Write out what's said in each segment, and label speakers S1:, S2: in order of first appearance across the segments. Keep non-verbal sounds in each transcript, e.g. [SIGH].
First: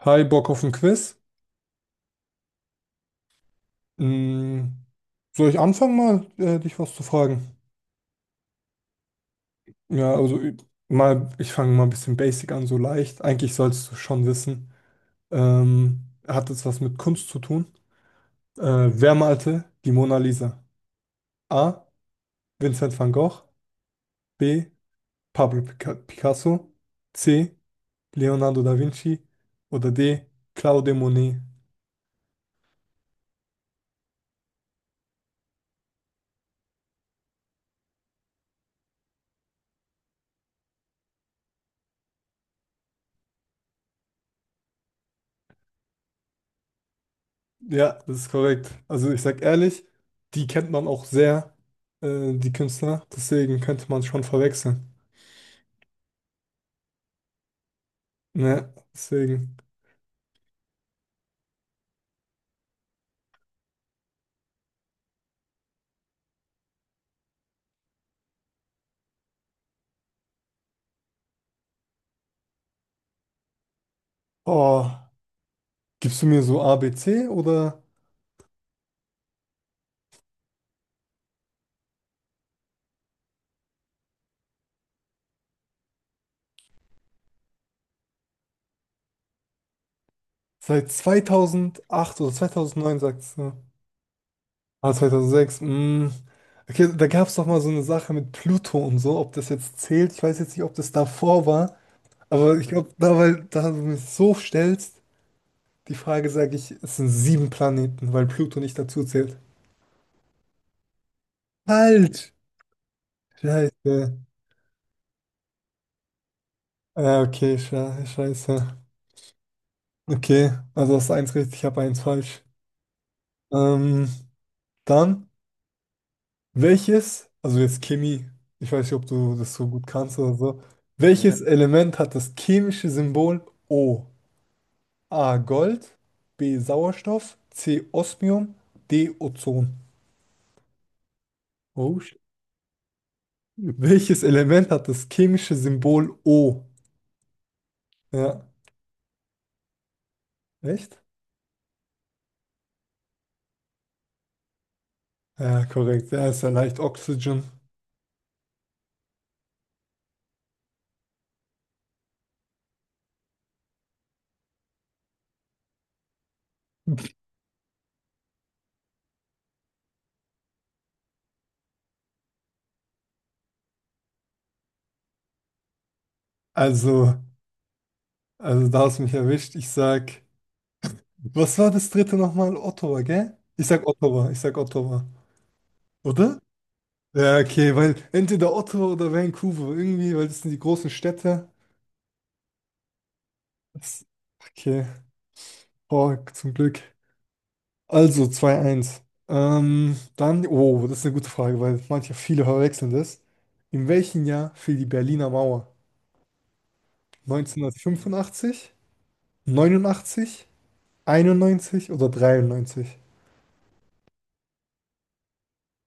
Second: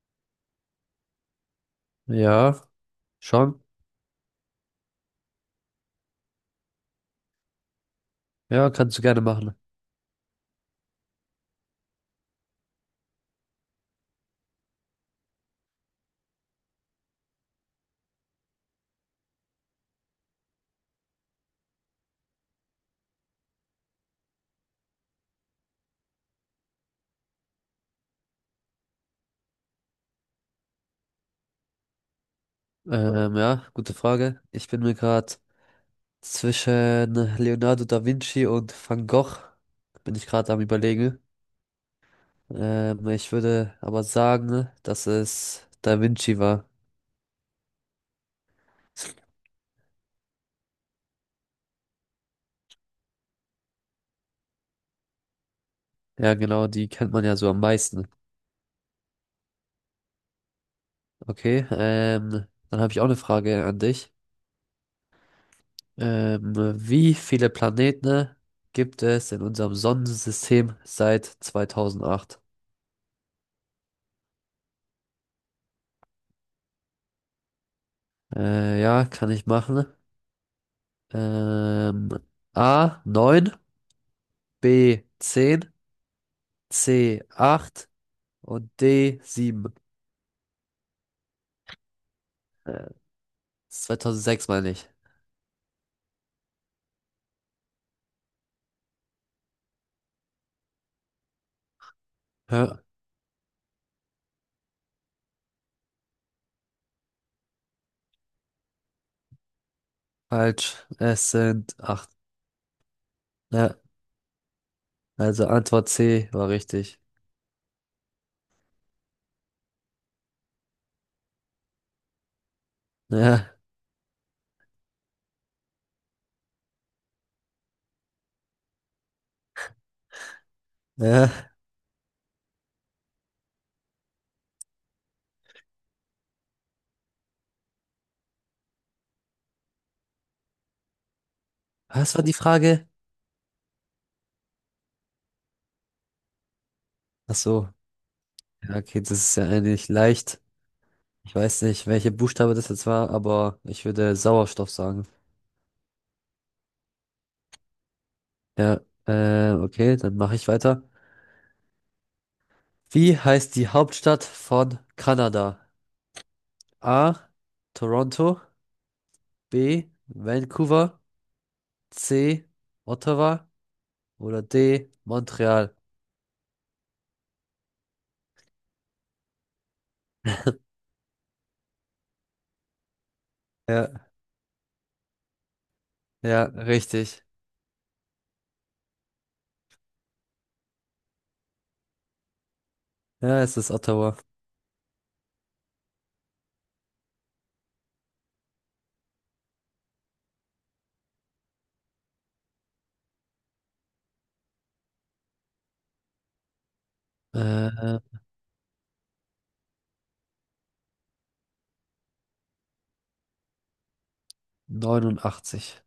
S1: Hi, Bock auf ein Quiz?
S2: Ja, schon.
S1: Mm, Soll ich anfangen mal, dich was zu fragen?
S2: Ja, kannst du gerne machen.
S1: Also ich fange mal ein bisschen basic an, so leicht. Eigentlich sollst du schon wissen. Hat es was mit Kunst zu tun? Äh, Wer malte die Mona Lisa? A. Vincent van Gogh. B. Pablo Picasso. C. Leonardo da Vinci. Oder D. Claude Monet.
S2: Ja, gute Frage. Ich bin mir gerade zwischen Leonardo da Vinci und Van Gogh, bin ich gerade am Überlegen. Ich würde aber sagen, dass es da Vinci war.
S1: Ja, das ist korrekt. Also ich sag ehrlich, die kennt man auch sehr, die Künstler. Deswegen könnte man schon verwechseln.
S2: Ja, genau, die kennt man ja so am meisten.
S1: Ne, deswegen.
S2: Okay, dann habe ich auch eine Frage an dich. Ähm, wie viele Planeten gibt es in unserem Sonnensystem seit 2008?
S1: Oh, gibst du mir so A B C oder
S2: Ja, kann ich machen. Ähm, A 9, B 10, C 8 und D 7.
S1: seit 2008 oder
S2: Äh,
S1: 2009 sagst du?
S2: 2006 meine ich.
S1: Ah, 2006. Mm. Okay, da gab es doch mal so eine Sache mit Pluto und so, ob das jetzt zählt. Ich weiß jetzt nicht, ob das davor war, aber
S2: Hä?
S1: ich glaube, da, weil da du mich so stellst, die Frage sage ich, es sind sieben Planeten, weil Pluto nicht dazu zählt.
S2: Falsch. Es sind acht.
S1: Falsch!
S2: Ja,
S1: Scheiße.
S2: also Antwort C war richtig.
S1: Ja, okay, scheiße. Okay, also hast du eins richtig, ich habe eins falsch.
S2: Ja,
S1: Ähm, Dann, welches, also jetzt Chemie, ich weiß nicht, ob du das so gut kannst oder so.
S2: ja.
S1: Welches Ja. Element hat das chemische Symbol O? A. Gold, B. Sauerstoff, C. Osmium, D. Ozon. Oh, sh-
S2: Was war die Frage?
S1: Welches Element hat das chemische Symbol O?
S2: Ach so.
S1: Ja,
S2: Ja, okay, das ist ja eigentlich leicht.
S1: echt?
S2: Ich weiß nicht, welche Buchstabe das jetzt war, aber ich würde Sauerstoff sagen.
S1: Ja, korrekt. Ja, ist ja leicht Oxygen.
S2: Ja, okay, dann mache ich weiter. Wie heißt die Hauptstadt von Kanada? A. Toronto. B. Vancouver. C. Ottawa. Oder D. Montreal.
S1: Also. Also da hast du mich erwischt. Ich sag, was war das dritte nochmal? Ottawa, gell? Ich sag
S2: Ja,
S1: Ottawa, ich sag Ottawa. Oder?
S2: ja, richtig.
S1: Ja, okay, weil entweder Ottawa oder Vancouver, irgendwie, weil das sind die großen Städte.
S2: Ja, es ist
S1: Das,
S2: Ottawa.
S1: okay, boah, zum Glück. Also zwei eins. Dann, oh, das ist eine gute Frage, weil manche, viele verwechseln das. In welchem Jahr fiel die Berliner Mauer?
S2: Äh,
S1: 1985, 89, 91 oder 93?
S2: 89.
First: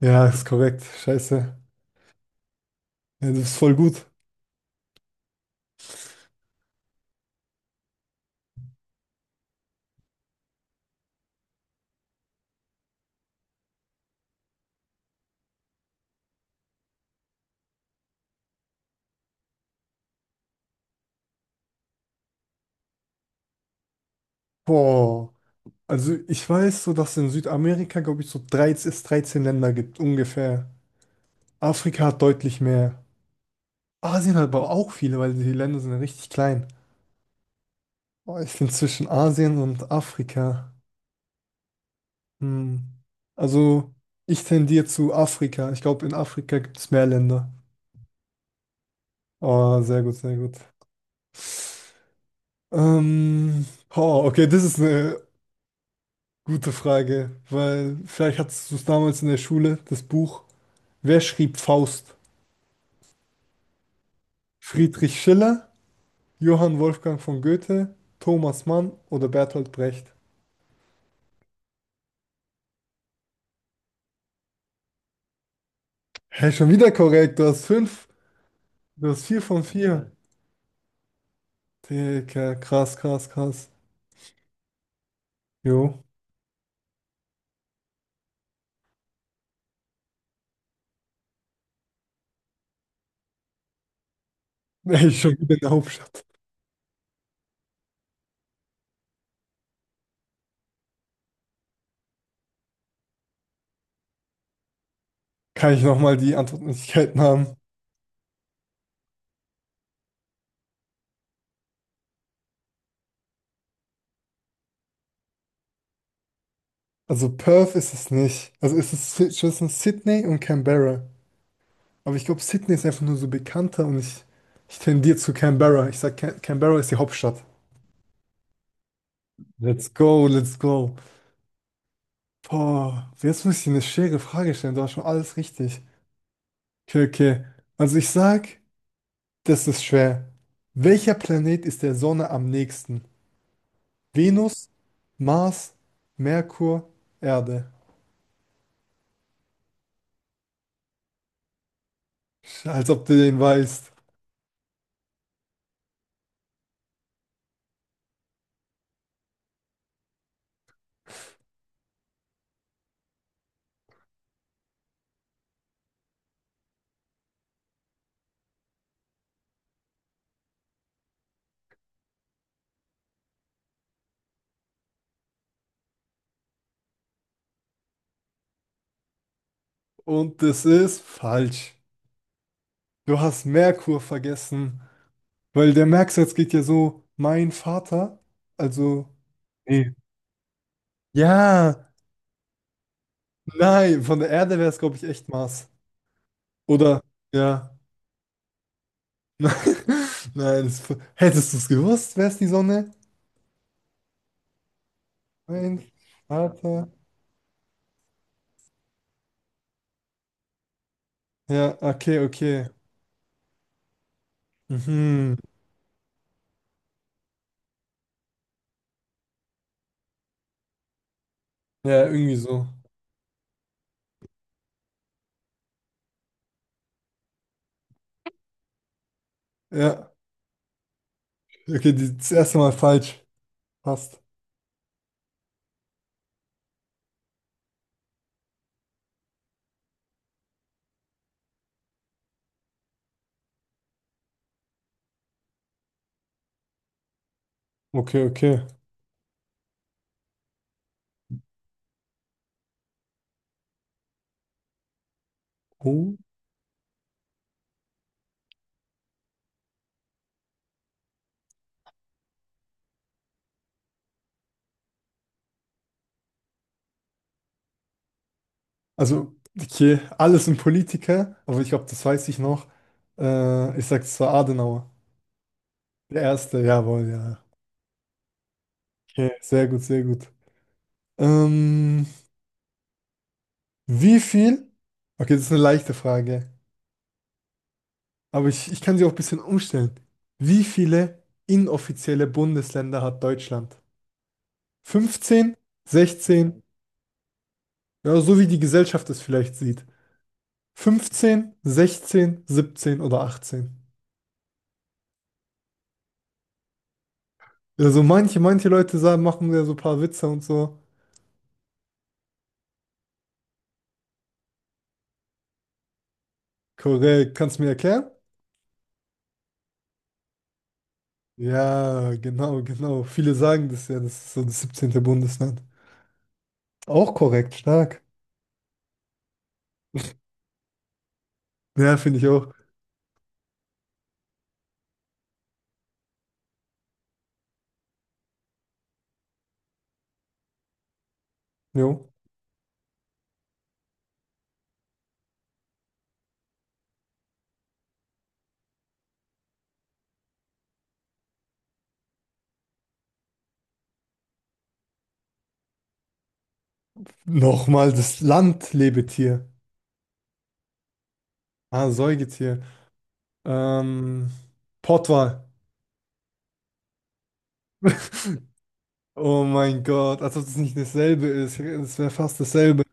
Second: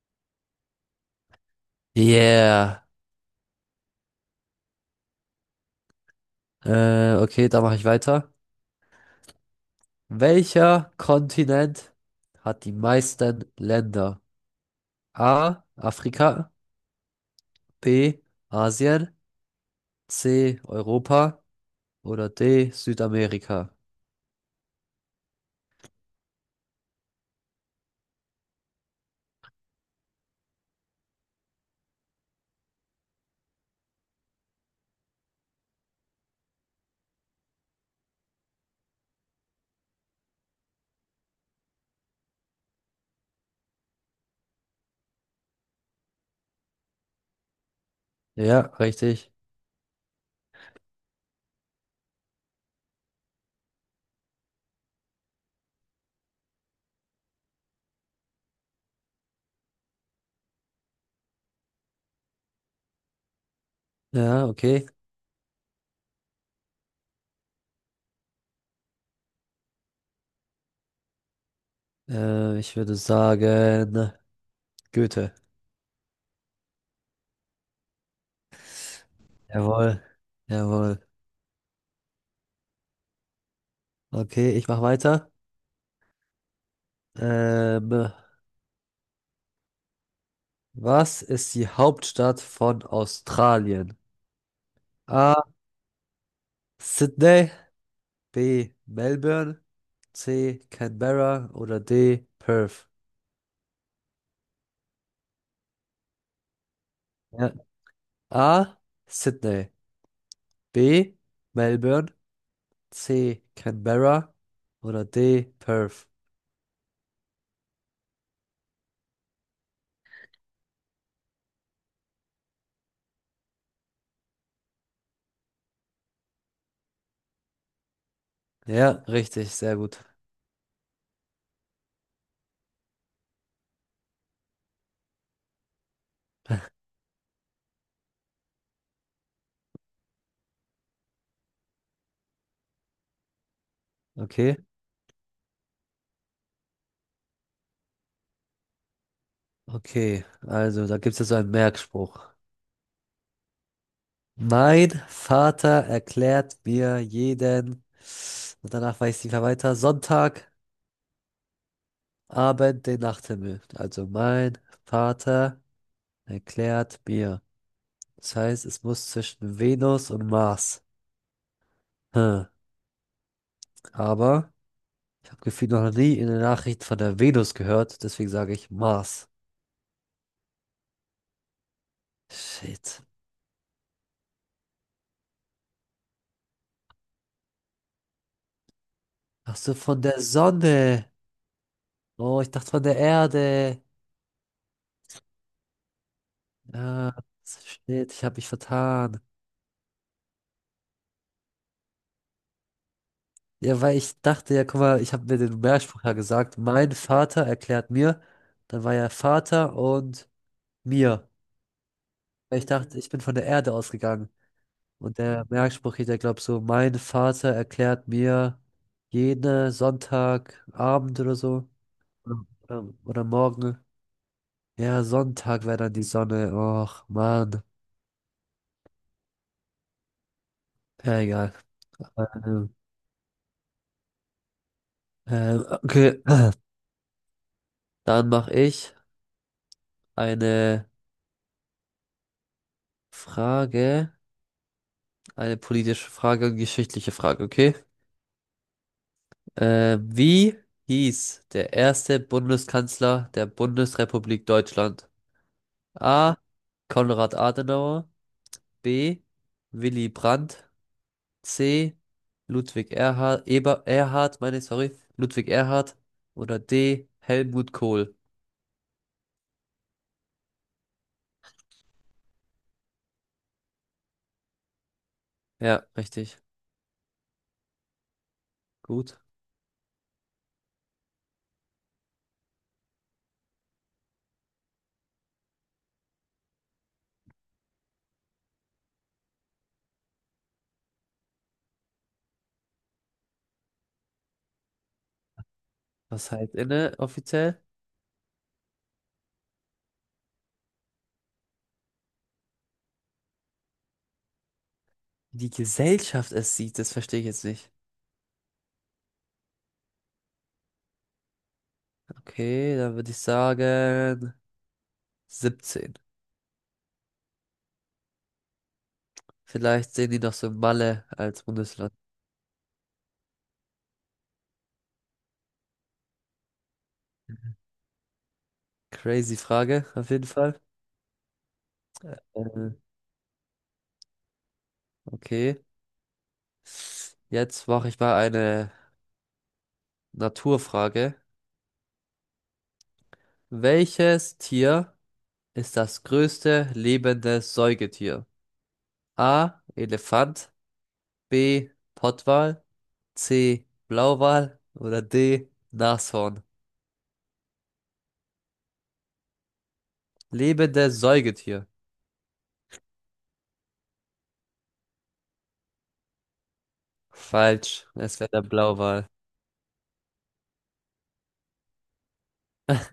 S1: Ja, ist korrekt. Scheiße.
S2: Yeah.
S1: Ja, das ist voll gut.
S2: Okay, da mache ich weiter. Welcher Kontinent hat die meisten Länder? A. Afrika. B. Asien. C. Europa. Oder D. Südamerika.
S1: Boah. Also ich weiß so, dass es in Südamerika, glaube ich, so 13 es 13 Länder gibt, ungefähr. Afrika hat deutlich mehr. Asien hat aber auch viele, weil die Länder sind ja richtig klein. Boah, ich finde zwischen Asien und Afrika. Hm. Also ich tendiere zu Afrika. Ich glaube, in Afrika gibt es mehr Länder.
S2: Ja, richtig.
S1: Oh, sehr gut, sehr gut. Boah, okay, das ist eine gute Frage, weil vielleicht hattest du es damals in der Schule, das Buch. Wer schrieb Faust?
S2: Ja, okay.
S1: Friedrich Schiller, Johann Wolfgang von Goethe, Thomas Mann oder Bertolt Brecht?
S2: Ich würde sagen, Goethe.
S1: Hey, schon wieder korrekt. Du hast fünf. Du hast vier von
S2: Jawohl.
S1: vier.
S2: Jawohl.
S1: Jawohl. Digga, krass, krass, krass.
S2: Okay, ich mache weiter.
S1: Jo. [LAUGHS]
S2: Ähm, was ist die Hauptstadt von Australien?
S1: Hey, schon
S2: A.
S1: wieder in der Hauptstadt.
S2: Sydney, B. Melbourne, C. Canberra oder D. Perth.
S1: Kann ich nochmal die Antwortmöglichkeiten
S2: Ja.
S1: haben?
S2: A. Sydney, B. Melbourne, C. Canberra oder D. Perth.
S1: Also Perth ist es nicht. Also ist es ist zwischen Sydney und Canberra. Aber ich glaube, Sydney ist einfach nur so bekannter und ich tendiere zu Canberra. Ich sag, Canberra ist die Hauptstadt.
S2: Ja, richtig, sehr
S1: Let's
S2: gut.
S1: go, let's go. Boah, jetzt muss ich dir eine schwere Frage stellen. Du hast schon alles richtig. Okay, okay. Also ich sag, das ist schwer. Welcher Planet ist der Sonne am nächsten?
S2: Okay,
S1: Venus, Mars, Merkur, Erde.
S2: okay. Also, da gibt es jetzt so einen Merkspruch.
S1: Als ob du den weißt.
S2: Mein Vater erklärt mir jeden, und danach weiß ich nicht mehr weiter, Sonntagabend den Nachthimmel. Also mein Vater erklärt mir. Das heißt, es muss zwischen Venus und Mars. Hm. Aber ich habe gefühlt noch nie in der Nachricht von der Venus gehört, deswegen sage ich Mars.
S1: Und das ist falsch.
S2: Shit.
S1: Du hast Merkur vergessen. Weil der Merksatz geht ja so, mein Vater. Also.
S2: Ach so,
S1: Nee.
S2: von der Sonne.
S1: Ja,
S2: Oh, ich dachte von der Erde.
S1: nein, von der Erde wäre es, glaube ich, echt Mars. Oder?
S2: Ah,
S1: Ja.
S2: shit, ich habe mich vertan.
S1: [LAUGHS] Nein, es, hättest du es gewusst, wäre es die Sonne?
S2: Ja, weil ich dachte, ja, guck mal, ich habe mir den
S1: Nein,
S2: Mehrspruch ja gesagt.
S1: Vater.
S2: Mein Vater erklärt mir. Dann war ja Vater und mir.
S1: Ja, okay,
S2: Weil
S1: okay.
S2: ich dachte, mhm, ich bin von der Erde ausgegangen. Und
S1: Mhm.
S2: der Merkspruch geht ja, glaub so, mein Vater erklärt mir jeden Sonntagabend oder so.
S1: Ja, irgendwie
S2: Oder,
S1: so.
S2: oder morgen. Ja, Sonntag wäre dann die Sonne. Och, Mann.
S1: Ja,
S2: Ja, egal.
S1: okay, die, das erste Mal
S2: Ähm,
S1: falsch. Passt.
S2: okay. Dann mache ich eine Frage. Eine politische Frage, geschichtliche Frage, okay?
S1: Okay, okay.
S2: Wie hieß der erste Bundeskanzler der Bundesrepublik Deutschland?
S1: Oh.
S2: A. Konrad Adenauer, B. Willy Brandt, C. Ludwig Erhard, Eber, Erhard, meine ich, sorry, Ludwig Erhard oder D. Helmut Kohl.
S1: Also, okay, alles ein Politiker, aber ich glaube, das weiß ich noch. Ich sag, es war Adenauer.
S2: Ja,
S1: Der
S2: richtig.
S1: erste, jawohl, ja.
S2: Gut.
S1: Okay, sehr gut, sehr gut. Ähm, Wie viel? Okay, das ist eine leichte Frage. Aber ich kann sie auch ein bisschen umstellen. Wie viele inoffizielle Bundesländer hat Deutschland? 15,
S2: Was heißt
S1: 16,
S2: inne offiziell?
S1: ja, so wie die Gesellschaft es vielleicht sieht. 15, 16, 17 oder 18.
S2: Die Gesellschaft es sieht, das verstehe ich jetzt nicht.
S1: Also manche Leute sagen, machen ja so ein paar Witze und so.
S2: Okay, dann würde ich sagen 17.
S1: Korrekt, kannst du mir erklären?
S2: Vielleicht sehen die noch so Malle als Bundesland.
S1: Ja, genau, genau. Viele sagen das ja, das ist so das 17. Bundesland. Auch korrekt, stark.
S2: Crazy Frage, auf jeden Fall.
S1: Ja, finde ich auch.
S2: Äh, okay, jetzt mache ich mal eine Naturfrage.
S1: Jo.
S2: Welches Tier ist das größte lebende Säugetier? A. Elefant, B. Pottwal, C. Blauwal oder D. Nashorn.
S1: Nochmal das Land, Lebetier.
S2: Lebende Säugetier.
S1: Ah, Säugetier. Ähm, Pottwal.
S2: Falsch, es wäre der
S1: [LAUGHS]
S2: Blauwal.
S1: Oh mein Gott, als ob das nicht dasselbe ist. Es wäre fast dasselbe.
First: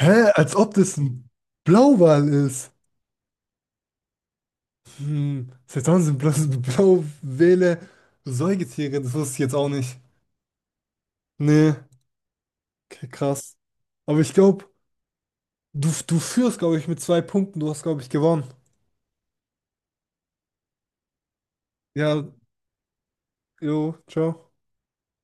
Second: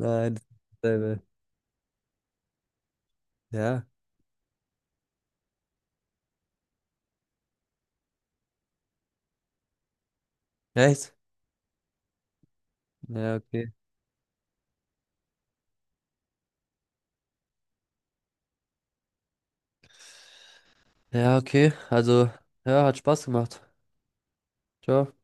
S1: Hä? Als ob das
S2: dasselbe.
S1: ein Blauwal ist.
S2: Ja,
S1: Hm, seit wann sind bloß Blauwale [LAUGHS] Säugetiere? Das wusste ich jetzt auch nicht.
S2: echt?
S1: Nee, okay,
S2: Ja,
S1: krass.
S2: okay.
S1: Aber ich glaube, du führst, glaube ich, mit zwei Punkten. Du hast, glaube ich, gewonnen.
S2: Ja, okay.
S1: Ja,
S2: Also, ja, hat Spaß gemacht.
S1: jo, ciao.
S2: Ciao.